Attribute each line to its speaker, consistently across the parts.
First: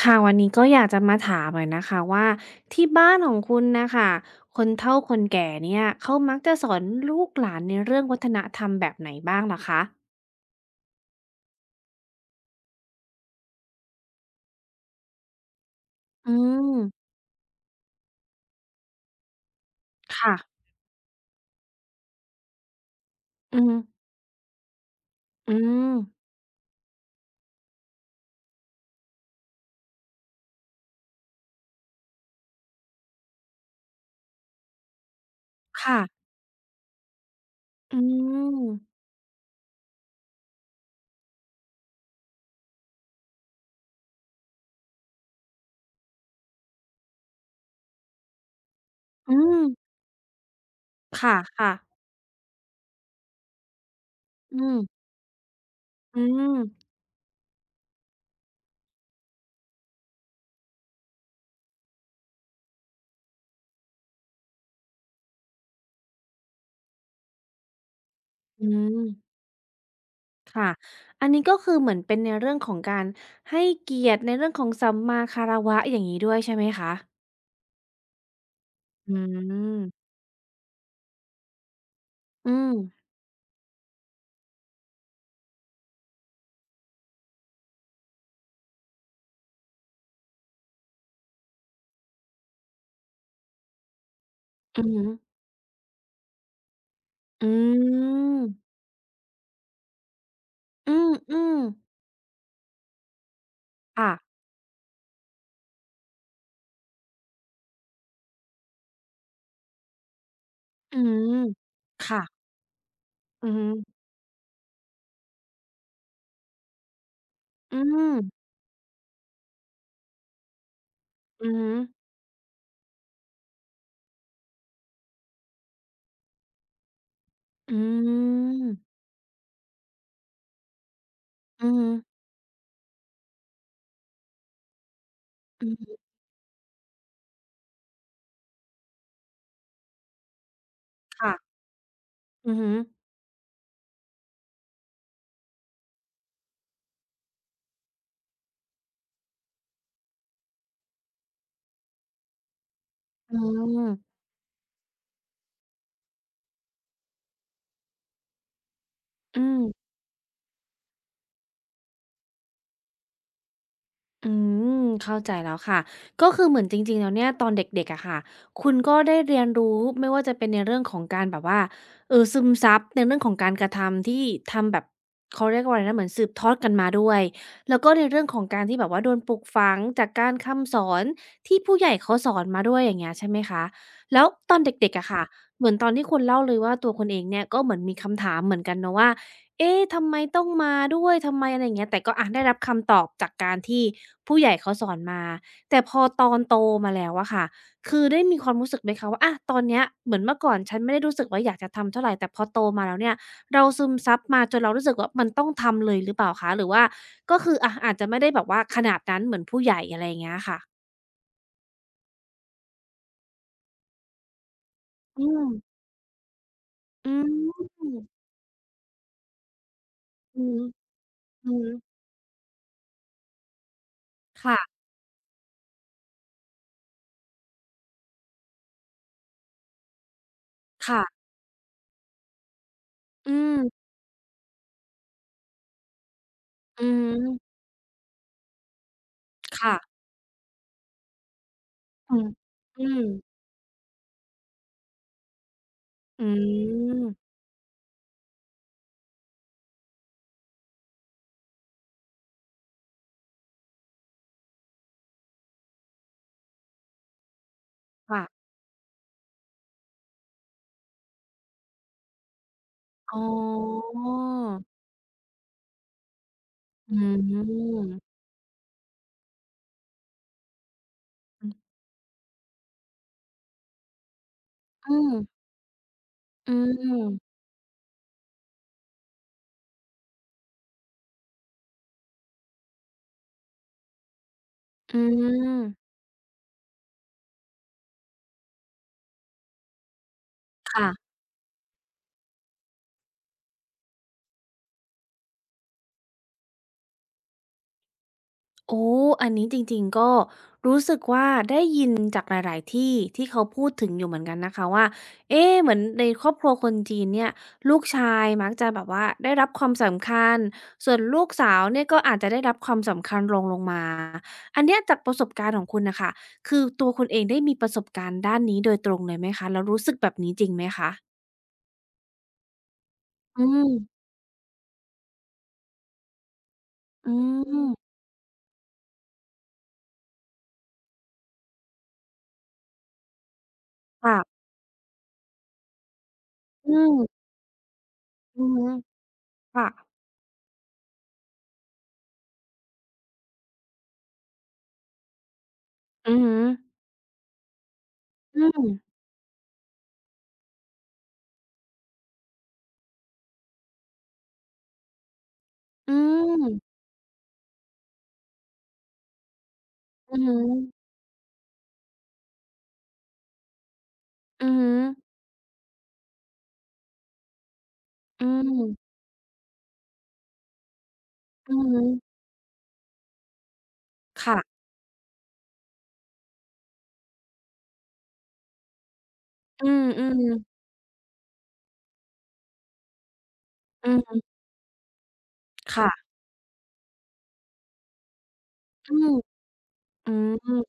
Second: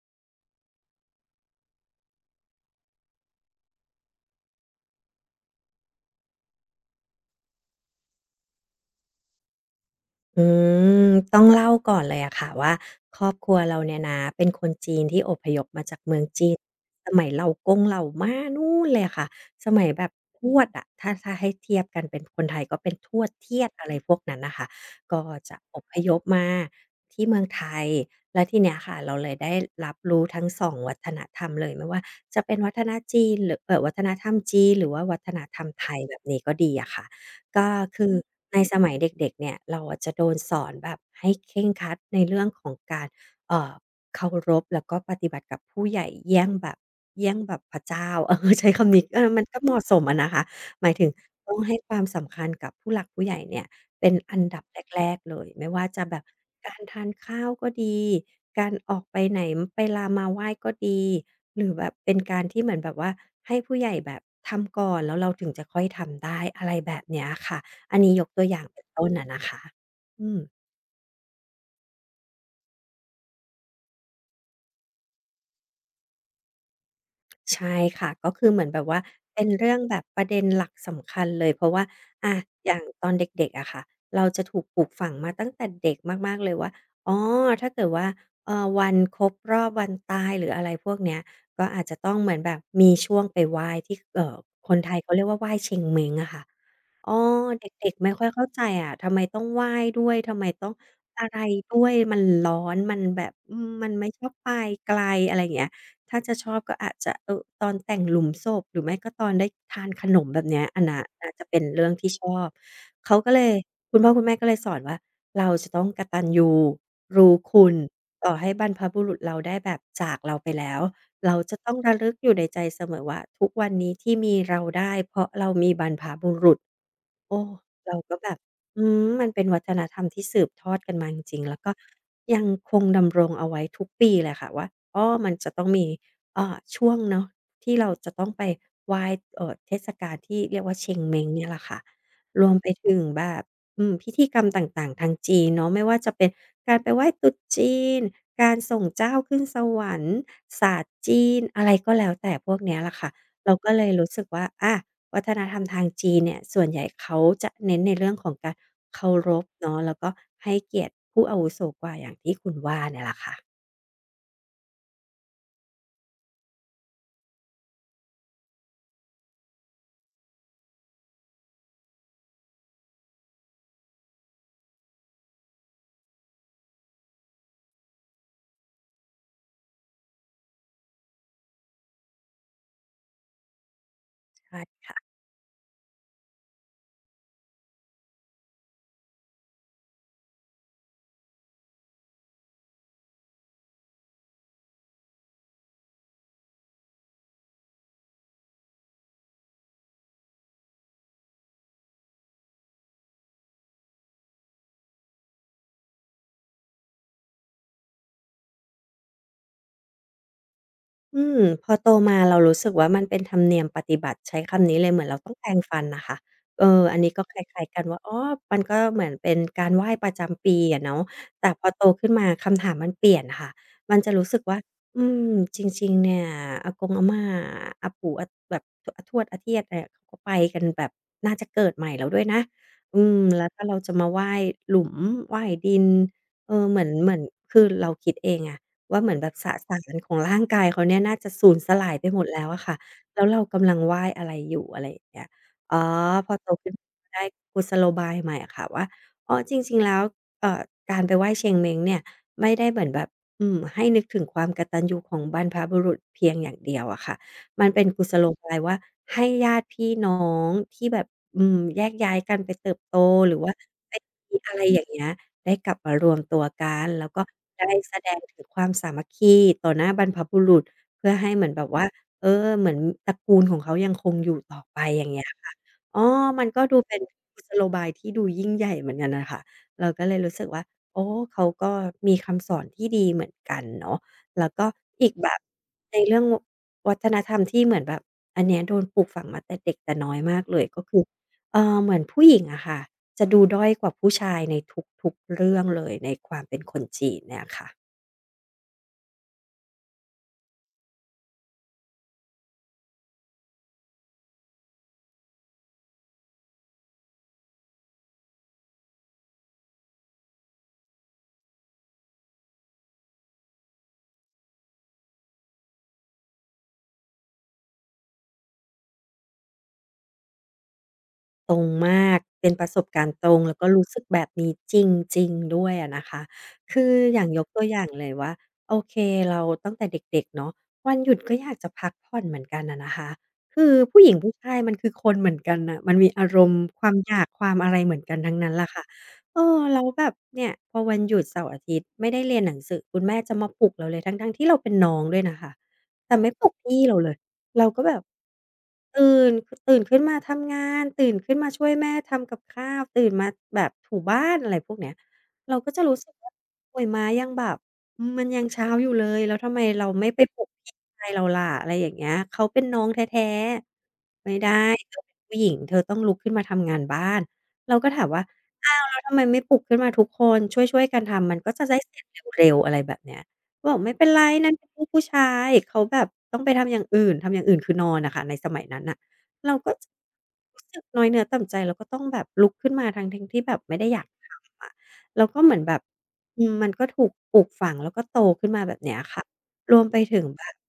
Speaker 1: ค่ะวันนี้ก็อยากจะมาถามหน่อยนะคะว่าที่บ้านของคุณน่ะค่ะคนเฒ่าคนแก่เนี่ยเขามักจะสอนลูกหลานในเรื่องวัฒนธรรมแบบไหนบ้างเหรอคะ
Speaker 2: อืมต้องเล่าก่อนเลยอะค่ะว่าครอบครัวเราเนี่ยนะเป็นคนจีนที่อพยพมาจากเมือง
Speaker 1: อื
Speaker 2: จีน
Speaker 1: ม
Speaker 2: สมัยเหล่ากงเหล่าม้านู่นเลยอะค่ะสมัยแบบ
Speaker 1: ค่ะ
Speaker 2: ทวดอะถ้าให้เทียบกันเป็นคนไทยก็เป็นทวด
Speaker 1: อื
Speaker 2: เทียด
Speaker 1: ม
Speaker 2: อะไรพวกนั้นน่ะค่ะก็
Speaker 1: อื
Speaker 2: จะอ
Speaker 1: ม
Speaker 2: พยพมาที่เมืองไทยแล้วทีเนี้ยค่ะเราเลยได้รับรู้ทั้ง2วัฒนธรรมเลยไม่ว่าจะเป็นวัฒนจีนหรือวัฒนธรรมจีนหรือว่าวัฒนธรรมไท
Speaker 1: ค่ะ
Speaker 2: ยแบบนี้ก็ดีอะค่ะ ก็
Speaker 1: อื
Speaker 2: คือในสมัย
Speaker 1: ม
Speaker 2: เด็กๆเนี่ยเราอะจะโดนสอนแบบให้เคร่งครัดในเรื่องของการเอ่อเคารพแล้วก็ปฏิบัติกับผู้ใหญ่เยี่ยงแบบพระเจ้า เออใช้คำนี้เออ
Speaker 1: อื
Speaker 2: มันก็
Speaker 1: ม
Speaker 2: เหมาะสมอะนะคะหมายถึง
Speaker 1: ค
Speaker 2: ต้อง
Speaker 1: ่ะ
Speaker 2: ให้
Speaker 1: ๆ
Speaker 2: ความสำคัญกับผู้หลักผู้ใหญ่เนี่ย เป็นอันดั
Speaker 1: อื
Speaker 2: บ
Speaker 1: ม
Speaker 2: แรกๆเลยไม่ว่าจะแบ
Speaker 1: อื
Speaker 2: บ
Speaker 1: ม
Speaker 2: การทานข้าวก็ดีการออกไปไหนไปลามาไหว้ก็ดีหรือแบบเป็นการที่เหมือนแบบว่าให้ผู้ใหญ่แบบทำก่อนแล้วเราถึงจะค่อยทำได้อะไรแบบเนี้ยค่ะอันนี้ยกตัวอย่า
Speaker 1: อื
Speaker 2: งเป็น
Speaker 1: ม
Speaker 2: ต้นอะนะคะอืม
Speaker 1: ค่ะอันนี้ก็คือเหมือนเป็นในเรื่องของการให้เกียรติในเรื่องของสัมมาคารวะอย่างงี้ด้วยใช่ไหมคะ
Speaker 2: ใช่ค่ะก็คือเหมือนแบบว่า
Speaker 1: อื
Speaker 2: เป็นเรื่องแบบ
Speaker 1: ม
Speaker 2: ประเด็นหลักสำคัญเลยเพราะว่าอะ
Speaker 1: อื
Speaker 2: อ
Speaker 1: ม
Speaker 2: ย่างตอนเด็กๆอะค่ะเราจะถูกปลูกฝังมาตั้งแต่เด็กมากๆเลยว่าอ๋อถ้าเกิดว่าเอ่อวันครบรอบวันตายหรืออะไรพวกเนี้ยก็อาจจะต้องเหมือนแบบมีช่วงไปไหว้ที่คน
Speaker 1: อือ
Speaker 2: ไทย
Speaker 1: ฮึ
Speaker 2: เขาเรียกว่าไหว้เชงเม้งอะค่ะเออ
Speaker 1: อื
Speaker 2: เด็กๆไม่ค่อยเข้าใจ
Speaker 1: ม
Speaker 2: อะทำไมต้องไหว้ด้วยทำไมต้อง
Speaker 1: อืม
Speaker 2: อะ
Speaker 1: อื
Speaker 2: ไร
Speaker 1: ม
Speaker 2: ด้วยมันร้อนมันแบบมันไม่
Speaker 1: ค่ะ
Speaker 2: ชอบไปไกลอะไรอย่างเงี้ย ถ้าจะชอบก็อาจจะเออตอนแต่งหลุมศพหรือไม่ก็ตอนได้ทานขนมแบบเนี้ยอัน
Speaker 1: อื
Speaker 2: น่ะน่า
Speaker 1: ม
Speaker 2: จะเป็นเรื่องที่ชอ
Speaker 1: ค่ะ
Speaker 2: บเขาก็เล
Speaker 1: อื
Speaker 2: ย
Speaker 1: อฮึ
Speaker 2: คุณพ่อคุณแม่ก็เลยสอนว่าเราจะต้องกตัญญูรู้คุณ
Speaker 1: อืม
Speaker 2: ต่อให้บรรพบุรุษเราได้แบบจากเราไปแล้วเรา
Speaker 1: อือ
Speaker 2: จะ
Speaker 1: ฮึ
Speaker 2: ต้องระลึกอยู่ในใจเสมอว่าทุกวันนี้ที่มีเราได้เพราะเรามีบรรพบุรุษ โอ้
Speaker 1: อื
Speaker 2: เราก็แบบ
Speaker 1: ม
Speaker 2: มันเป็นวัฒนธรรมที่สืบทอดกันมาจริงๆแล้ว
Speaker 1: อื
Speaker 2: ก็
Speaker 1: อฮึ
Speaker 2: ยังคงดำรงเอาไว้ทุกปีแหละค่ะว่าอ้อมันจะต้อ
Speaker 1: อื
Speaker 2: งมี
Speaker 1: ม
Speaker 2: ช่วงเนาะที่เราจะต้องไปไหว้เทศกาลที่เรียกว่าเชงเม้ง
Speaker 1: ค่ะ
Speaker 2: เนี่ยแหละค่ะรว
Speaker 1: อื
Speaker 2: ม
Speaker 1: อ
Speaker 2: ไป
Speaker 1: ฮึ
Speaker 2: ถึงแบบพิธีกรรมต่างๆทางจีนเนาะไม่ว่าจะเป็นการไปไหว้ตรุษจีนการส่งเจ้าขึ้นสวรรค์ศาสตร์จีนอะไรก็แล้วแต่พวกเนี้ยแหละค่ะ
Speaker 1: อื
Speaker 2: เราก็เลยรู้
Speaker 1: ม
Speaker 2: สึกว่าอา วัฒนธรรมทางจีนเนี่ยส่วนใหญ่เขาจะเน้นในเรื่องของการเคาร
Speaker 1: อื
Speaker 2: พเนาะ
Speaker 1: ม
Speaker 2: แล้วก็ให้เกียรติผู้อาวุโสกว่าอย่างที่คุณว่าเนี่ยแหละค่ะ
Speaker 1: อืมเข้าใจแล้วค่ะก็คือเหมือนจริงๆแล้วเนี่ยตอนเด็กๆอะค่ะคุณก็ได้เรียนรู้ไม่ว่าจะเป็นในเรื่องของการแบบว่าซึมซับในเรื่องของการกระทำที่ทำแบบเขาเรียกว่าอะไรนะเหมือนสืบทอดกันมาด้วยแล้วก็ในเรื่องของการที่แบบว่าโดนปลูกฝังจากการคำสอนที่ผู้ใหญ่เขาสอนมาด้วยอย่างเงี้ยใช่ไหมคะแล้ว
Speaker 2: ใช
Speaker 1: ตอนเด็ก
Speaker 2: ่
Speaker 1: ๆอะค่ะเหมือนตอนที่คุณเล่าเลยว่าตัวคุณเองเนี่ยก็เหมือนมีคำถามเหมือนกันเนาะว่า เอ๊ะทำไมต้องมาด้วย ทำไมอะไรอย่างเงี้ยแต่ก็อะได้รับคำตอบจากการที่ผู้ใหญ่เขาสอนมา แต่พอตอนโตมาแล้วอะค่ะคือได้มีความรู้สึกไหมคะว่าอะตอนเนี้ยเหมือนเมื่อก่อนฉันไม่ได้รู้สึกว่าอยากจะทำเท่าไรแต่พอโตมาแล้วเนี่ยเราซึมซับมาจนเรารู้สึกว่ามันต้องทำเลยหรือเปล่าคะ หรือว่าก็คืออะอาจจะไม่ได้แบบว่าขนาดนั้นเหมือนผู้ใหญ่อะไรอย่างเงี้ยค่ะ
Speaker 2: อืมพอโตมาเรารู้สึกว่ามันเป็นธรรมเนียมปฏิบัติใช้คำนี้เลยเหมือนเรา
Speaker 1: อื
Speaker 2: ต้อง
Speaker 1: ม
Speaker 2: แปรงฟันน่ะค่ะเอออัน
Speaker 1: อื
Speaker 2: นี้ก็
Speaker 1: ม
Speaker 2: คล้ายๆกัน
Speaker 1: อื
Speaker 2: ว่าอ๋อมันก็เหมือนเป็นการไหว้ประ
Speaker 1: อ
Speaker 2: จำปีอะเนาะแต่
Speaker 1: อื
Speaker 2: พ
Speaker 1: อ
Speaker 2: อโตขึ้นมาคำถามมันเปลี่ยนค่ะมันจะรู้สึกว่า
Speaker 1: ค่ะ
Speaker 2: อืมจริงๆเนี่ยอากงอาม่าอาปู่อาแบบอาทวดอาเธียดเนี่ยเขาก็ไปกันแบบ
Speaker 1: ค่ะ
Speaker 2: น่าจะเกิดใหม่แล้วด้วยนะ
Speaker 1: อื
Speaker 2: แล้วถ้าเรา
Speaker 1: ม
Speaker 2: จะมาไหว้หลุมไหว้ดินเออเหมื
Speaker 1: อือ
Speaker 2: อนเหมือนคือเราคิดเองอะ ว่าเหมือนแบบสสาร
Speaker 1: ค่ะ
Speaker 2: ของร่างกายเขาเนี่ยน่าจะสูญสลายไป
Speaker 1: อื
Speaker 2: หม
Speaker 1: ม
Speaker 2: ดแล้วอะค่ะ
Speaker 1: อืม
Speaker 2: แล้วเรากำลังไหว้อะไรอยู่อะไรอย่างเงี้ยอ๋อ
Speaker 1: อื
Speaker 2: พอโตขึ้นก็ได้
Speaker 1: ม
Speaker 2: กุศโลบายใหม่อะค่ะว่าอ๋อจริงๆแล้วเอ่อการไปไหว้เชงเม้งเนี่ยไม่ได้เหมือนแบบให้นึกถึงความกตัญญูของบรรพบุรุษเพียงอย่างเดียวอะค่ะมันเป็นกุศ
Speaker 1: ค่ะ
Speaker 2: โลบายว่าให้ญาติพี่น้องที่แบบแยกย้ายกันไปเติบโต
Speaker 1: อ๋
Speaker 2: หรือว่า
Speaker 1: อ
Speaker 2: ไปมีอะไรอย่างเงี้ย ได้กลับมารวมตัวกัน
Speaker 1: อื
Speaker 2: แล้วก็ได้แสด
Speaker 1: ม
Speaker 2: งถึงความสามัคคีต่อหน้าบรรพบุรุษเพื่อให้เหมื
Speaker 1: อื
Speaker 2: อน
Speaker 1: ม
Speaker 2: แบบว่าเออเหมือนตระกูลของเขายังคงอยู่ต่อไป
Speaker 1: อื
Speaker 2: อย่างเงี้ย อ๋อมัน
Speaker 1: ม
Speaker 2: ก็ดูเป็นกุศโลบายที่ดูยิ่งใหญ่เหมือนกันน่ะค่ะเราก็เลยรู้สึกว่าโอ้เขาก็มีคำสอนที่ดีเหมือนกันเนาะแล้วก็
Speaker 1: อื
Speaker 2: อีกแบบใน
Speaker 1: ม
Speaker 2: เรื่องวัฒนธรรมที่เหมือนแบบอันเนี้ยโดนปลูกฝังมาแต่เด็กแต่น้อยมากเลยก็คือ
Speaker 1: ค่ะ
Speaker 2: เหมือนผู้หญิงอะค่ะจะดูด้อยกว่าผู้ชายในทุกๆเรื่องเลยในความเป็นคนจีนเนี่ยค่ะ
Speaker 1: โอ้อันนี้จริงๆก็รู้สึกว่าได้ยินจากหลายๆที่ที่เขาพูดถึงอยู่เหมือนกันนะคะว่าเอ๊ะเหมือนในครอบครัวคนจีนเนี่ยลูกชายมักจะแบบว่าได้รับความสำคัญส่วนลูกสาวเนี่ยก็อาจจะได้รับความสำคัญรองลงมา อันเนี้ยจากประสบการณ์ของคุณน่ะค่ะคือตัวคุณเองได้มีประสบการณ์ด้านนี้โดยตรงเลยไหมคะแล้วรู้สึกแบบนี้จริงไหมคะ
Speaker 2: ตรงมากเป็นประสบการณ์ตรง
Speaker 1: อื
Speaker 2: แล้วก็
Speaker 1: ม
Speaker 2: รู้สึกแบบนี้จริงๆด้วยอะนะคะคือ
Speaker 1: อื
Speaker 2: อย่างยกตัว
Speaker 1: ม
Speaker 2: อย่างเลยว่าโอเคเราตั้งแต่เด็กๆเนาะวันหยุดก็อยากจะพักผ่อนเหมือนกันอะนะคะคือผู้หญิงผู้
Speaker 1: ค่ะ
Speaker 2: ชายมันคือคนเหมือนกันน่ะมันมีอารมณ์
Speaker 1: อื
Speaker 2: ควา
Speaker 1: ม
Speaker 2: มอยากความอะไรเหมือนกันทั้ง
Speaker 1: อื
Speaker 2: นั้
Speaker 1: อ
Speaker 2: นแห
Speaker 1: ฮึ
Speaker 2: ละค่ะเออ
Speaker 1: ค่ะ
Speaker 2: แล้วแบบเนี่ยพอวันหยุดเสาร์อาทิตย์ไม่ได้เรียนหนังสือคุณแม่จะมาปลุกเราเลยทั้งๆที่เราเป็นน้องด้วยนะคะ
Speaker 1: อื
Speaker 2: แต่
Speaker 1: อ
Speaker 2: ไม่
Speaker 1: ฮึ
Speaker 2: ปลุกพี่เราเลย เราก็แบบ
Speaker 1: อืม
Speaker 2: ตื่นตื่นขึ้นมาทำงานตื่นขึ้นมาช่วยแม่ทำกับข้าวตื่นมาแบบถูบ้านอะไรพวกเนี้ยเราก็จะ
Speaker 1: อื
Speaker 2: รู้สึกว่า
Speaker 1: ม
Speaker 2: โอ๊ยม้ายังแบบมันยังเช้าอยู่เลยแล้วทำไมเราไม่
Speaker 1: อื
Speaker 2: ไป
Speaker 1: อฮึ
Speaker 2: ปลุกพี่ชายเราล่ะอะไรอย่างเงี้ยเขาเป็นน้องแท้ๆไม่
Speaker 1: อื
Speaker 2: ได้
Speaker 1: อฮึ
Speaker 2: เธอเป็นผู้หญิงเธอต้องลุกขึ้นมาทำงานบ้านเราก็ถามว่า
Speaker 1: อื
Speaker 2: อ้าวแล้
Speaker 1: ม
Speaker 2: วทำไมไม่ปลุกขึ้นมาทุกคนช่วยๆกันทำมันก็
Speaker 1: อื
Speaker 2: จะ
Speaker 1: อ
Speaker 2: ได้
Speaker 1: ฮึ
Speaker 2: เสร็จเร็วๆอะไรแบบเนี้ย บอกไม่เป็นไรนั่น
Speaker 1: ค่ะ
Speaker 2: เป็นลูกผู้ชายเขาแบบต้องไปทำอย่างอื่นทำอย่างอื่นคือนอนอะค่ะในสมัยนั้นน่ะเรา
Speaker 1: อื
Speaker 2: ก็
Speaker 1: ม
Speaker 2: รู้
Speaker 1: ๆ
Speaker 2: สึกน้อยเนื้อต่ำใจเราก็ต้องแบบลุกขึ้นมาทั้งๆที่แบบไม่ได้
Speaker 1: อื
Speaker 2: อยาก
Speaker 1: ม
Speaker 2: ทำอะแล้วก็เหมือนแบบ
Speaker 1: ค่ะ
Speaker 2: มันก็ถูกปลูกฝังแล้วก็โตขึ้นมาแบบ
Speaker 1: อื
Speaker 2: เนี้ย
Speaker 1: ม
Speaker 2: ค่ะรวมไป
Speaker 1: อื
Speaker 2: ถึงแบบ
Speaker 1: ม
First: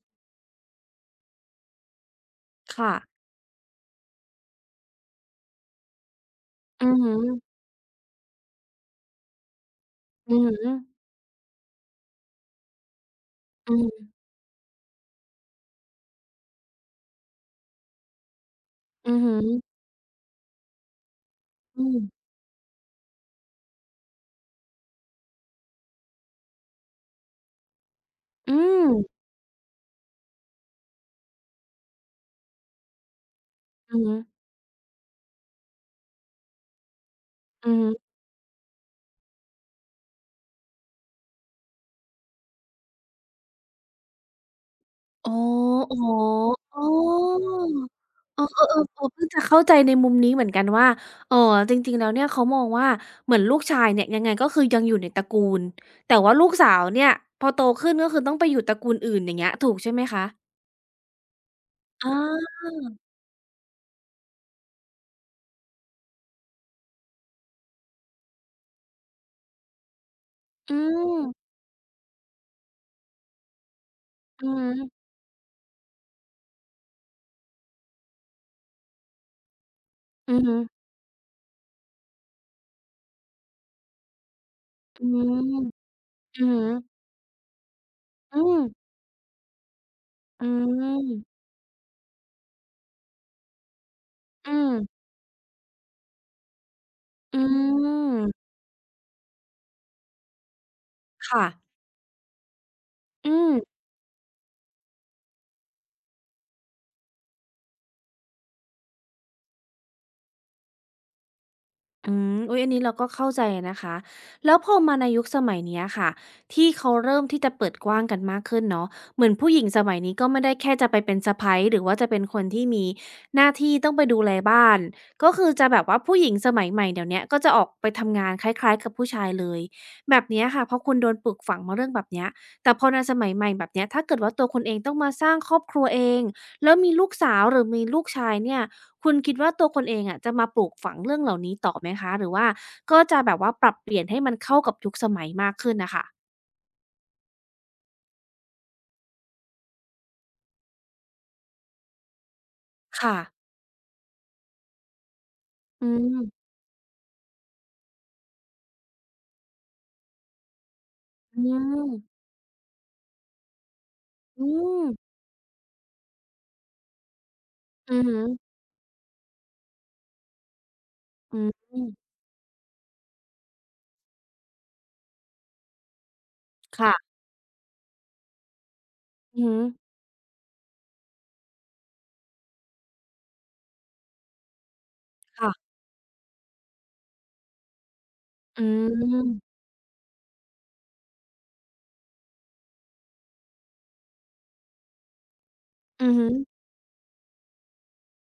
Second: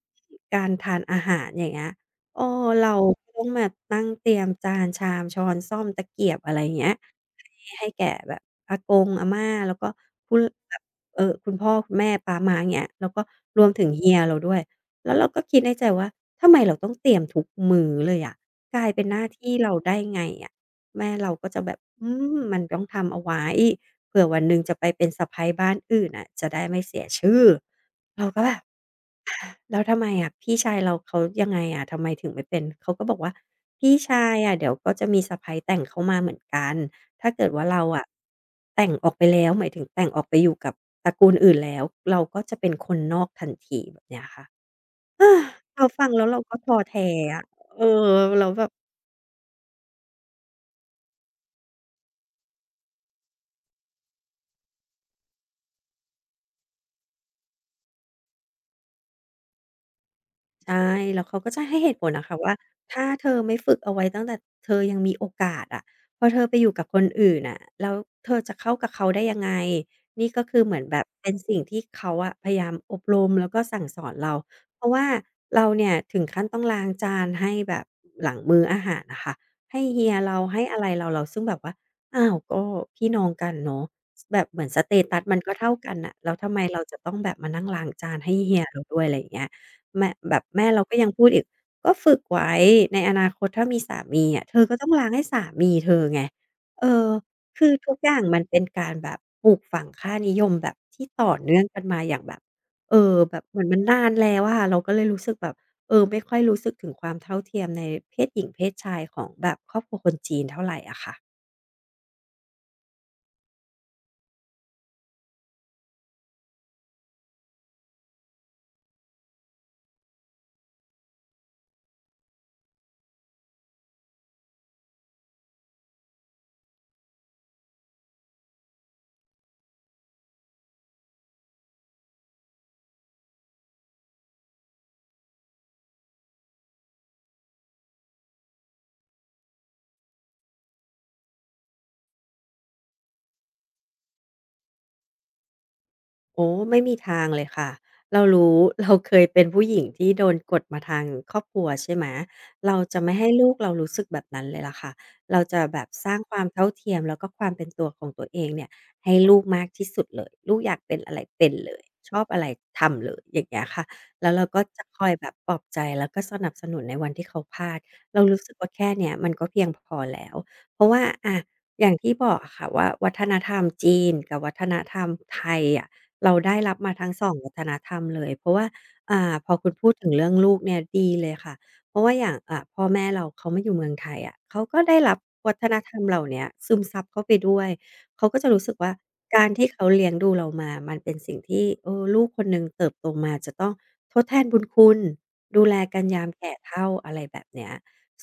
Speaker 2: การทานอาหารอย่างเงี้ยเออ
Speaker 1: ค่ะ
Speaker 2: เราก็ต้องมานั่งเตรียมจานชามช้อนส้อมตะเกียบอะไรอย่าง
Speaker 1: อื
Speaker 2: เงี้ย
Speaker 1: อฮึ
Speaker 2: ใหให้แก่แบบอากงอาม่าแล้วก็
Speaker 1: อื
Speaker 2: ผู้
Speaker 1: อฮึ
Speaker 2: แบบ เออคุณพ่อคุณแม่ป๊าม้าเงี้ยแล้วก็รวม
Speaker 1: อื
Speaker 2: ถึง
Speaker 1: ม
Speaker 2: เฮียเราด้วยแล้วเราก็คิดในใจว่าทำไมเราต้องเตรียมทุกมื้อเลยอะกลายเป็น
Speaker 1: อื
Speaker 2: ห
Speaker 1: อ
Speaker 2: น้า
Speaker 1: ฮึ
Speaker 2: ที่เราได้ไงอะแม่เราก็จะแบบ
Speaker 1: อืม
Speaker 2: มันต้องทำเอาไว้เผื่อวันหนึ่งจะไปเป็นสะใภ้บ้านอื่นอะจะได้ไม่เสียชื่อเราก็แบ
Speaker 1: อื
Speaker 2: บ
Speaker 1: ม
Speaker 2: แล้วทำไมอะพี่ชายเราเขายังไงอะทำไมถึงไม่เป็นเขาก็บอกว่าพี่
Speaker 1: อือฮึ
Speaker 2: ชายอะเดี๋ยวก็จะมีสะใภ้แต่งเข้ามาเหมือนกันถ้าเกิดว่า
Speaker 1: อือ
Speaker 2: เรา
Speaker 1: ฮึ
Speaker 2: อะแต่งออกไปแล้วหมายถึงแต่งออกไปอยู่กับตระกูลอื่นแล้วเราก็จะเป็นคนนอกทันทีแบบเนี้ยค่ะ
Speaker 1: อ๋อ
Speaker 2: เรา
Speaker 1: อ๋อ
Speaker 2: ฟังแล้วเราก็ท้อ
Speaker 1: อ๋
Speaker 2: แท้อะ
Speaker 1: อ
Speaker 2: เออ
Speaker 1: เอ
Speaker 2: แล้
Speaker 1: อๆๆ
Speaker 2: วแบบ
Speaker 1: เออเพิ่งจะเข้าใจในมุมนี้เหมือนกันว่าเอ่อจริงๆแล้วเนี่ยเขามองว่าเหมือนลูกชายเนี่ยยังไงก็คือยังอยู่ในตระกูลแต่ว่าลูกสาวเนี่ยพอโตขึ้นก็คือต้องไปอยู่ตระกูลอื่นอย่างเงี้ยถูกใช่ไหมคะ
Speaker 2: ใช่แล้วเขาก็จะให้เหตุผ
Speaker 1: อ
Speaker 2: ลอะค่ะว่า
Speaker 1: า
Speaker 2: ถ้าเธอไม่ฝึกเอาไว้ตั้งแต่เธอยังมีโอกาสอะพอเธอไปอยู่กับคนอื่นน่ะแล้วเธอจะเข้ากับเขาได้ยังไงนี่ก็คือเห
Speaker 1: อื
Speaker 2: มือนแบบ
Speaker 1: ม
Speaker 2: เป็นสิ่งที่เขาอะพยายามอบรมแล้วก็สั่งสอนเรา
Speaker 1: อือฮ
Speaker 2: เพราะว่า
Speaker 1: ึ
Speaker 2: เราเนี่ยถึงขั้นต้องล้างจานให้แบบหลังมื้ออาหารอะค่ะให้เฮีย
Speaker 1: อื
Speaker 2: เรา
Speaker 1: อฮึ
Speaker 2: ให้อะไรเราซึ่งแบบว่าอ้าวก็พี่น้องกันเนาะแบบเหมือนสเต
Speaker 1: อื
Speaker 2: ตัสมันก็
Speaker 1: ม
Speaker 2: เท่ากันน่ะแล้ว
Speaker 1: อื
Speaker 2: ทำไม
Speaker 1: อ
Speaker 2: เราจะต้องแบบมานั่งล้างจานให้
Speaker 1: อื
Speaker 2: เฮีย
Speaker 1: ม
Speaker 2: เราด้วยอะไรอย่างเงี้ย แม่แบบ
Speaker 1: อื
Speaker 2: แม่เราก็ยังพูด
Speaker 1: ม
Speaker 2: อีกก็ฝึกไว้ในอนาคตถ้ามีสามีอะ
Speaker 1: อื
Speaker 2: เธอ
Speaker 1: ม
Speaker 2: ก็ต้องล้างให้สามีเธอไงเออ
Speaker 1: อื
Speaker 2: คือทุกอย่างมัน
Speaker 1: ม
Speaker 2: เป็นการแบบปลูกฝังค่านิยมแบบที่ต่อ
Speaker 1: ค่ะ
Speaker 2: เนื่องกันมาอย่างแบบเออ
Speaker 1: อื
Speaker 2: แบบ
Speaker 1: ม
Speaker 2: เหมือนมันนานแล้วอะเราก็เลยรู้สึกแบบเออไม่ค่อยรู้สึกถึงความเท่าเทียมในเพศหญิงเพศชายของแบบครอบครัวคนจีนเท่าไรอะค่ะ
Speaker 1: อืมอุ๊ยอันนี้เราก็เข้าใจนะคะ แล้วพอมาในยุคสมัยเนี้ยค่ะ ที่เขาเริ่มที่จะเปิดกว้างกันมากขึ้นเนาะเหมือนผู้หญิงสมัยนี้ก็ไม่ได้แค่จะไปเป็นสะใภ้หรือว่าจะเป็นคนที่มีหน้าที่ต้องไปดูแลบ้าน ก็คือจะแบบว่าผู้หญิงสมัยใหม่เดี๋ยวเนี้ยก็จะออกไปทำงานคล้ายๆกับผู้ชายเลย แบบเนี้ยค่ะ เพราะคุณโดนปลูกฝังมาเรื่องแบบเนี้ยแต่พอในสมัยใหม่แบบเนี้ยถ้าเกิดว่าตัวคุณเองต้องมาสร้างครอบครัวเองแล้วมีลูกสาวหรือมีลูกชายเนี่ย คุณคิดว่าตัวคนเองอะจะมาปลูกฝังเรื่องเหล่านี้ต่อไหมคะหรือว่าก็จะแบบว่าปรับเปลี่ยนให้มันเข้ากับยุคสมัยมากขึ้นน่ะค่ะ
Speaker 2: โอ้ไม่มีทางเลยค่ะเรารู้ เราเคยเป็นผู้หญิงที่โดนกดมาทางครอบครัวใช่ไหมเราจะไม่
Speaker 1: ค่ะ
Speaker 2: ให้ลูกเรารู้สึกแบบนั้นเลยล่ะค่ะเราจะแบ
Speaker 1: อื
Speaker 2: บสร้างความ
Speaker 1: ม
Speaker 2: เท่าเทียมแล้วก็ความเป็นตัวของตัวเองเนี่ยให้ลูกมากที่สุดเลยลูกอยากเป็นอะไร
Speaker 1: อื
Speaker 2: เป็น
Speaker 1: ม
Speaker 2: เลยชอบอะไรทำเลยอย่างเงี้ยค่ะแล้วเรา
Speaker 1: อื
Speaker 2: ก็จะ
Speaker 1: ม
Speaker 2: คอยแบบปลอบใจแล้วก็สนับสนุนในวันที่เขาพลาด
Speaker 1: อือฮึ
Speaker 2: เรารู้สึกว่าแค่เนี้ยมันก็เพียงพอแล้วเพราะว่าอะ
Speaker 1: อื
Speaker 2: อย่าง
Speaker 1: ม
Speaker 2: ที่บอกอะค่ะว่าวัฒนธรรมจีนกับวัฒนธรรมไทยอะ เราได้รับมาทั้ง
Speaker 1: ค่ะ
Speaker 2: สองวัฒนธรรมเลยเพราะว่า
Speaker 1: อือ
Speaker 2: พอ
Speaker 1: ฮึ
Speaker 2: คุณพูดถึงเรื่องลูกเนี่ยดีเลยค่ะเพราะว่าอย่างพ่อแม่เราเขามาอยู่เมืองไทยอะเขาก็ได้รับวัฒ
Speaker 1: ค่ะ
Speaker 2: นธรรมเหล่าเนี้ยซึมซับเข้าไปด้วยเขาก็จะ
Speaker 1: อื
Speaker 2: รู้สึกว่าการ
Speaker 1: ม
Speaker 2: ที่เขาเลี้ยงดูเรามามันเป็นสิ่งที่ลูกคนหนึ่งเติบโตมาจะต้องทดแทนบุญคุณดูแลกัน
Speaker 1: อือ
Speaker 2: ยา
Speaker 1: ฮึ
Speaker 2: มแก่เฒ่าอะไรแบบเนี้ย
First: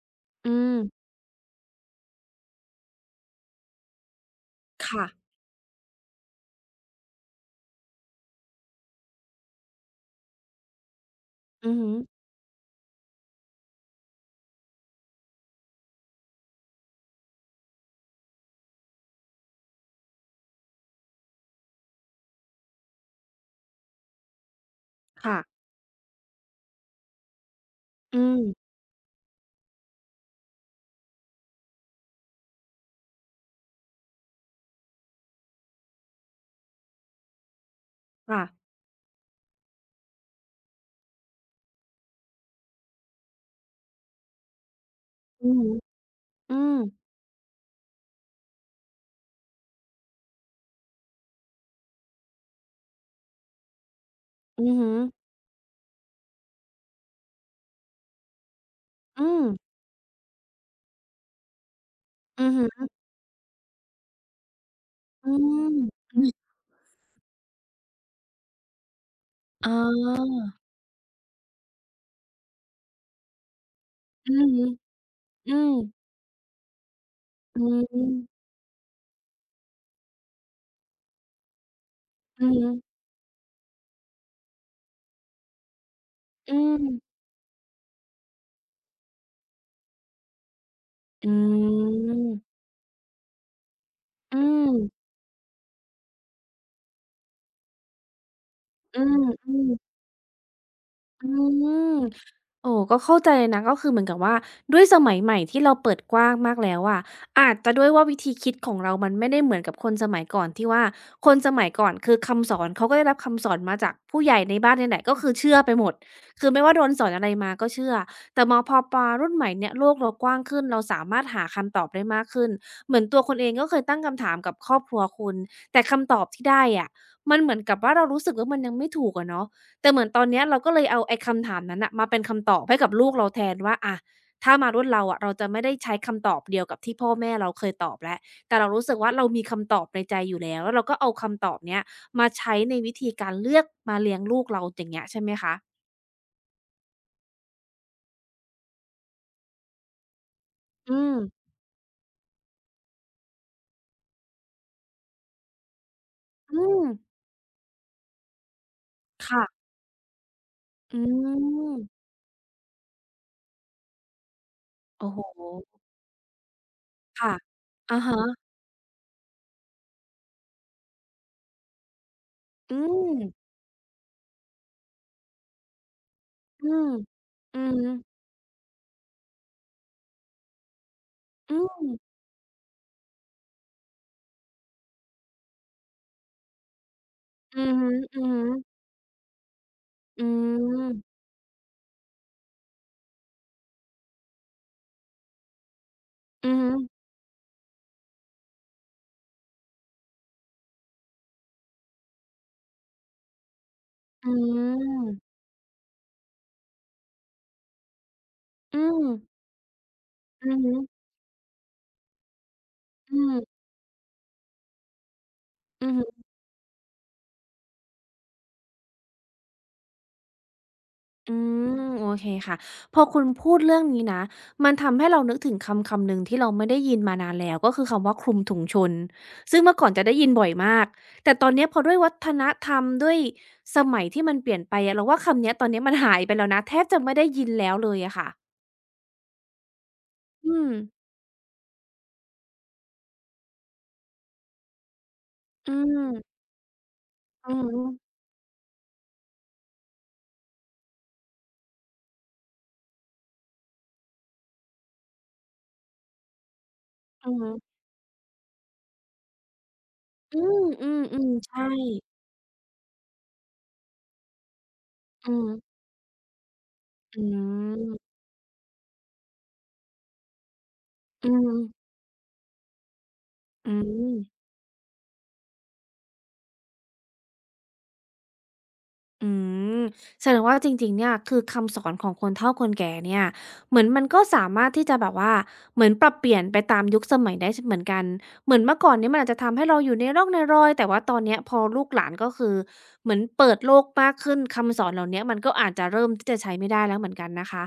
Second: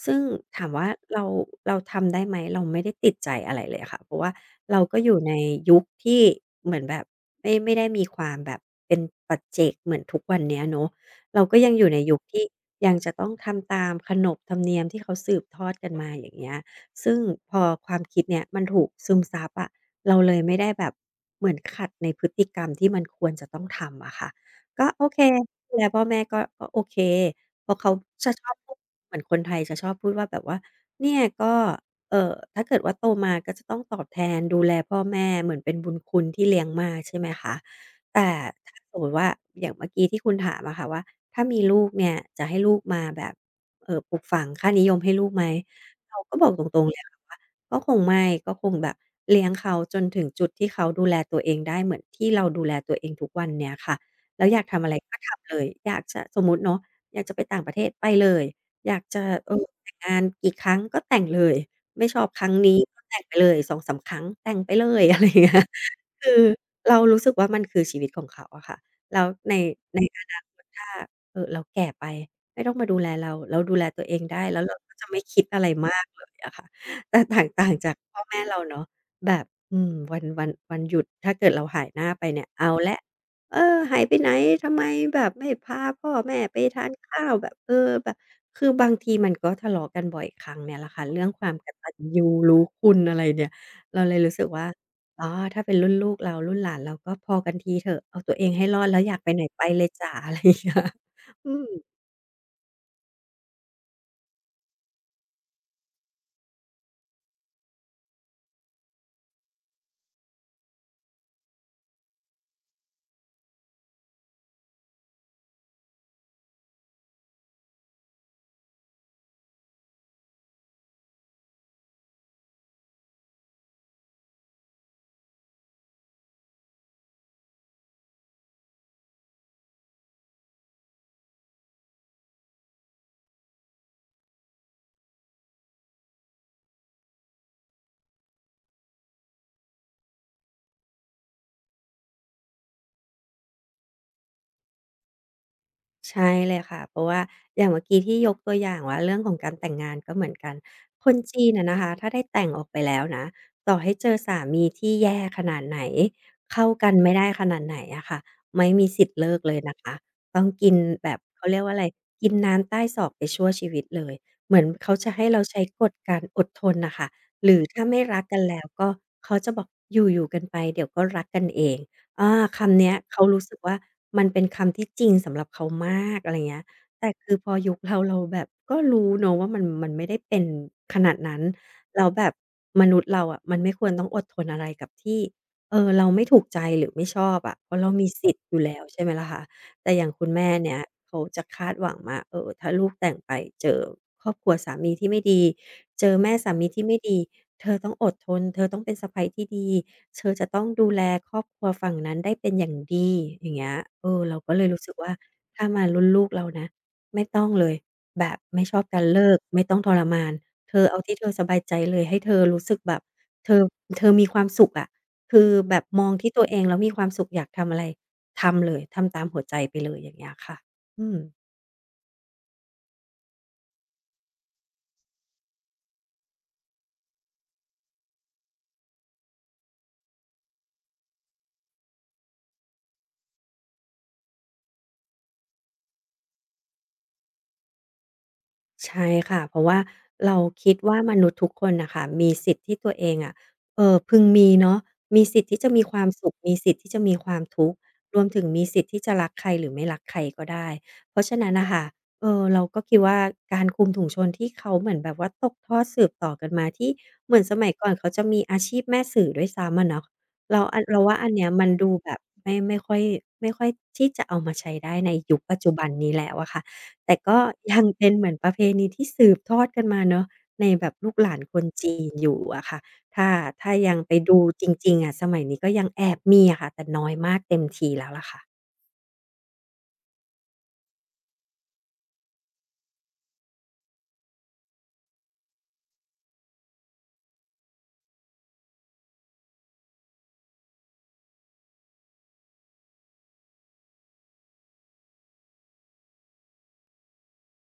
Speaker 2: ซึ่ง
Speaker 1: อื
Speaker 2: ถามว่า
Speaker 1: ม
Speaker 2: เราเราทำได้ไหมเราไม่ได้ติดใจอะไรเลยค่ะเพราะว่าเราก็
Speaker 1: ค่ะ
Speaker 2: อยู่ในยุคที่เหมือนแบบไม่ได้มีความแบบเป็นปัจเจกเหมือนทุกวันเนี้ยเนาะเราก็ยั
Speaker 1: อื
Speaker 2: ง
Speaker 1: อ
Speaker 2: อ
Speaker 1: ฮึ
Speaker 2: ยู่ในยุคที่ยังจะต้องทำตามขนบธรรมเนียมที่เขาสืบทอดกันมาอย่างเงี้ยซึ่งพอความคิดเนี่ยมันถูกซึมซับอะเราเลยไม่ได้แบบเหมือนขัดในพฤติกรรมที่มันควรจะต้องทำอะค่ะก็โอเค
Speaker 1: ค่ะ
Speaker 2: ดูแลพ่อแม่ก็โอเค เพราะเขา
Speaker 1: อื
Speaker 2: จะ
Speaker 1: ม
Speaker 2: ชอบพูดเหมือนคนไทยจะชอบพูดว่าแบบว่าเนี่ยก็ถ้าเกิดว่าโตมาก็จะต้องตอบแทนดูแลพ่อแม่เหมือนเป็นบุญคุณที่เลี้ยงมาใช่ไหมคะแต่
Speaker 1: ค่ะ
Speaker 2: ถ้าสมมติว่าอย่างเมื่อกี้ที่คุณถามอะค่ะว่าถ้ามีลูกเนี่ยจะให้ลูกมาแบบปลูกฝังค่านิยมให้ลูกไหม
Speaker 1: อือฮึ
Speaker 2: เราก็บอก
Speaker 1: อื
Speaker 2: ต
Speaker 1: ม
Speaker 2: รงๆเลยค่ะว่าก็คงไม่ก็คงแบบเลี้ยงเขาจนถึงจุดที่เขาดูแลตัวเองได้เหมือนที่เราดูแลตัวเองทุกวันเนี้ยค่ะแล้วอยา
Speaker 1: อื
Speaker 2: ก
Speaker 1: อ
Speaker 2: ทำ
Speaker 1: ฮึ
Speaker 2: อะไรก็ทำเลยอยากจะสมมุติเนาะ อยากจะไปต่างประเทศไปเลย อยากจะ
Speaker 1: อืม
Speaker 2: แต่งงานกี่ครั้งก็แต่งเลย ไม่ชอบค
Speaker 1: อื
Speaker 2: รั้
Speaker 1: อ
Speaker 2: งนี้
Speaker 1: ฮึ
Speaker 2: ก็แต่งไปเลย2-3ครั้งแต่งไปเลย อะไร
Speaker 1: อื
Speaker 2: อย่างเงี้ย
Speaker 1: มอือ
Speaker 2: คือเรารู้สึกว่ามันคือชีวิตของเขาอะค่ะแล้วใน
Speaker 1: อ๋
Speaker 2: ในอนา
Speaker 1: อ
Speaker 2: คตถ้าเราแก่ไปไม่ต้องมาดูแลเราเราดูแลตัวเอง
Speaker 1: อื
Speaker 2: ได้
Speaker 1: อ
Speaker 2: แล้
Speaker 1: ฮึ
Speaker 2: วเราก็จะไม่คิด
Speaker 1: อื
Speaker 2: อะไร
Speaker 1: ม
Speaker 2: มากเลยอะค่ะ แต่แตก
Speaker 1: อื
Speaker 2: ต่างจากพ่อแม่
Speaker 1: ม
Speaker 2: เราเนาะแบบวันหยุดถ้าเกิดเราหายหน้าไปเนี่
Speaker 1: อื
Speaker 2: ย
Speaker 1: อฮึ
Speaker 2: เอาแล้วเออหายไปไหนทำไมแบบไม่พาพ่อแม่
Speaker 1: อื
Speaker 2: ไปทาน
Speaker 1: ม
Speaker 2: ข้าวแบบแบบคือบางทีมันก็ทะเลาะกันบ่อยครั้งเนี่ยแหละค่ะเรื่อ
Speaker 1: อื
Speaker 2: งความกตัญญู
Speaker 1: ม
Speaker 2: รู้คุณอะไรเนี่ยเราเลยรู้
Speaker 1: อื
Speaker 2: สึกว่า
Speaker 1: ม
Speaker 2: อ๋อถ้าเป็นรุ่นลูกเรารุ่นหลานเราก็พอกันทีเถอะเอาตัวเองให้รอดแล้
Speaker 1: อื
Speaker 2: วอ
Speaker 1: ม
Speaker 2: ยากไปไหน
Speaker 1: อื
Speaker 2: ไป
Speaker 1: ม
Speaker 2: เลยจ๋าอะไรอย่างเงี้ย
Speaker 1: อื
Speaker 2: อื
Speaker 1: ม
Speaker 2: ม
Speaker 1: โอ้ก็เข้าใจเลยนะก็คือเหมือนกับว่าด้วยสมัยใหม่ที่เราเปิดกว้างมากแล้วอะอาจจะด้วยว่าวิธีคิดของเรามันไม่ได้เหมือนกับคนสมัยก่อนที่ว่าคนสมัยก่อนคือคำสอนเขาก็ได้รับคำสอนมาจากผู้ใหญ่ในบ้านเนี่แหละก็คือเชื่อไปหมดคือไม่ว่าโดนสอนอะไรมาก็เชื่อแต่มพอมารุ่นใหม่เนี่ยโลกเรากว้างขึ้นเราสามารถหาคำตอบได้มากขึ้นเหมือนตัวคนเองก็เคยตั้งคำถามกับครอบครัวคุณแต่คำตอบที่ได้อะมันเหมือนกับว่าเรารู้สึกว่ามันยังไม่ถูกอะเนาะ แต่เหมือนตอนเนี้ยเราก็เลยเอาไอ้คำถามนั้นน่ะมาเป็นคำตอบให้กับลูกเราแทนว่าอะถ้ามารุ่นเราอะเราจะไม่ได้ใช้คำตอบเดียวกับที่พ่อแม่เราเคยตอบแล้วแต่เรารู้สึกว่าเรามีคำตอบในใจอยู่แล้วแล้วเราก็เอาคำตอบเนี้ยมาใช้ในวิธีการเลือกมาเลี้ยงลูกเราอย่างเงี้ยใช่ไหมคะ
Speaker 2: ใช่เลยค่ะเพราะว่าอย่างเมื่อกี้ที่ยกตัวอย่างว่าเรื่องของการแต่งงานก็เหมือนกัน
Speaker 1: อื
Speaker 2: ค
Speaker 1: ม
Speaker 2: นจีนอะนะคะถ้าได้แต่งออกไปแล้วนะต่อให้เจอสามีที่แย่ขนาดไหน
Speaker 1: อื
Speaker 2: เข้า
Speaker 1: ม
Speaker 2: กันไม่ได้ขนาดไหนอะค่ะไม่มีสิทธิ์เลิกเลย
Speaker 1: ค่ะ
Speaker 2: นะคะต้องกิน
Speaker 1: อื
Speaker 2: แบบเขาเรียกว่าอะไร
Speaker 1: ม
Speaker 2: กินน้ำใต้ศอกไปชั่วชีวิตเลยเหมือนเขา
Speaker 1: โอ้
Speaker 2: จะ
Speaker 1: โฮ
Speaker 2: ให้เราใช้กฎการอดทนน่ะค่ะ
Speaker 1: ค่ะ
Speaker 2: หรือถ้า
Speaker 1: อะ
Speaker 2: ไม่รักกัน
Speaker 1: ฮะ
Speaker 2: แล้วก็เขาจะบอกอยู่ๆกันไปเดี๋ยวก็รักกันเอง อาคำ
Speaker 1: อื
Speaker 2: เนี้ย
Speaker 1: ม
Speaker 2: เขารู้สึกว่ามันเป็นคำที่จริงสำหรับเขามากอะไรเงี้ย
Speaker 1: อืม
Speaker 2: แต่คือพอ
Speaker 1: อือ
Speaker 2: ยุค
Speaker 1: ฮึ
Speaker 2: เราเราแบบก็รู้เนาะว่ามันไม่ได้เป็นขนาดนั้น
Speaker 1: อืม
Speaker 2: แล้วแบบมนุษย์เราอะมันไม่ควรต้องอดทนอะไรกับที่เราไม่ถูกใจหรือไม่ชอบอะ
Speaker 1: อื
Speaker 2: เพ
Speaker 1: อ
Speaker 2: ราะ
Speaker 1: ฮึ
Speaker 2: เรามีสิทธิ์อยู่แล้ว
Speaker 1: ๆ
Speaker 2: ใช่ไหมล่ะคะแต่อย่าง
Speaker 1: อื
Speaker 2: คุณแม่เนี่ยเขา
Speaker 1: ม
Speaker 2: จะคาดหวังว่าถ้าลูกแต่งไปเจอครอบครัวสามีที่ไม่ดีเจอแม่
Speaker 1: อื
Speaker 2: สามีที่ไม่
Speaker 1: ม
Speaker 2: ดีเธอต้องอดทนเธอต้องเป็นสะใภ้ที่ดี เธอจะต้องดูแลครอบครัวฝั่งนั้นได้เป็นอย่างดีอย่างเงี้ย
Speaker 1: อื
Speaker 2: เราก็เลยรู้สึก
Speaker 1: ม
Speaker 2: ว่าถ้ามารุ่นลูกเรานะไม่ต้องเลยแบบไม่ช
Speaker 1: อื
Speaker 2: อบ
Speaker 1: ม
Speaker 2: การ
Speaker 1: อืม
Speaker 2: เลิกไม่ต้องทรมาน
Speaker 1: อือฮึ
Speaker 2: เธอเอาที่เธอสบายใจเลยให้เธอรู้สึกแบบ
Speaker 1: อืม
Speaker 2: เธอเธอมีความสุขอะคือแบบ
Speaker 1: อือ
Speaker 2: ม
Speaker 1: ฮึ
Speaker 2: องที่ตัวเองแล้วมีความสุขอยากทำอะไรทำเลยทำตามหัวใจไปเลยอย่างเงี้ยค่ะอืม
Speaker 1: อืม โอเคค่ะ พอคุณพูดเรื่องนี้นะ มันทำให้เรานึกถึงคำคำหนึ่งที่เราไม่ได้ยินมานานแล้วก็คือคำว่าคลุมถุงชนซึ่งเมื่อก่อนจะได้ยินบ่อยมาก แต่ตอนเนี้ยพอด้วยวัฒนธรรมด้วยสมัยที่มันเปลี่ยนไปอะเราว่าคำเนี้ยตอนเนี้ยมันหายไปแล้วนะแทบจะไม่ได้ยินแล้วเลยอะค่ะ
Speaker 2: ใช่ค่ะเพราะว่าเรา
Speaker 1: อื
Speaker 2: คิ
Speaker 1: ม
Speaker 2: ดว่ามนุษย์ทุกคนน่ะค่ะมีสิทธิ์ที่ตัวเองอะพึงมีเนาะมีสิทธิ์ที่จะ
Speaker 1: อื
Speaker 2: มีความสุข
Speaker 1: ม
Speaker 2: มีสิทธิ์ที่จะมีความ
Speaker 1: อือ
Speaker 2: ทุกข์
Speaker 1: ฮึ
Speaker 2: รวมถึงมีสิทธิ์ที่จะรักใครหรือไม่รักใครก็ได้เพราะฉะนั้นน่ะค่ะเราก็คิดว่าการคลุมถุงชนที่เขาเหมือนแบบว่าตกทอดสืบต่อกันมาที่
Speaker 1: อื
Speaker 2: เห
Speaker 1: อ
Speaker 2: มือน
Speaker 1: ฮึ
Speaker 2: สมัยก่อนเขาจะมีอาชีพแม่สื่อด้วยซ้ำอะเนาะ
Speaker 1: อื
Speaker 2: เรา
Speaker 1: ม
Speaker 2: อัน
Speaker 1: อื
Speaker 2: เราว่าอั
Speaker 1: อ
Speaker 2: นเนี้
Speaker 1: ๆ
Speaker 2: ย
Speaker 1: ใช่
Speaker 2: มันดูแบบไม่ค่อยไม่ค่อยที่จะเอามาใช้ได้ใน
Speaker 1: อื
Speaker 2: ยุค
Speaker 1: ม
Speaker 2: ปัจจุบันนี้แล้วอะค่ะ แต่
Speaker 1: อื
Speaker 2: ก็ยังเป็น
Speaker 1: ม
Speaker 2: เหมือนประเพณีที่สืบทอดกันมาเนาะในแบบลูกห
Speaker 1: อื
Speaker 2: ลานคน
Speaker 1: ม
Speaker 2: จีนอยู่อะค่ะถ้า
Speaker 1: อื
Speaker 2: ถ้ายังไป
Speaker 1: ม
Speaker 2: ดูจริงๆอะสมัยนี้ก็ยังแอบมีอะค่ะแต่น้อยมากเต็มทีแล้วล่ะค่ะ
Speaker 1: อืมแสดงว่าจริงๆเนี่ยคือคำสอนของคนเฒ่าคนแก่เนี่ยเหมือนมันก็สามารถที่จะแบบว่าเหมือนปรับเปลี่ยนไปตามยุคสมัยได้ชเหมือนกันเหมือนเมื่อก่อนเนี่ยมันอาจจะทำให้เราอยู่ในร่องในรอยแต่ว่าตอนเนี้ยพอลูกหลานก็คือเหมือนเปิดโลกมากขึ้นคำสอนเหล่าเนี้ยมันก็อาจจะเริ่มที่จะใช้ไม่ได้แล้วเหมือนกันนะคะ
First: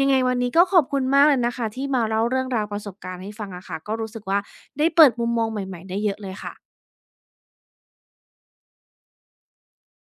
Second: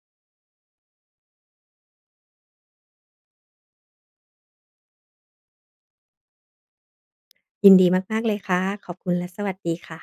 Speaker 1: ยังไงวันนี้ก็ขอบคุณมากเลยนะคะที่มาเล่าเรื่องราวประสบการณ์ให้ฟังอะค่ะก็รู้สึกว่าได้เปิดมุมมองใหม่ๆได้เยอะเลยค่ะ
Speaker 2: ยินดีมากๆเลยค่ะขอบคุณและสวัสดีค่ะ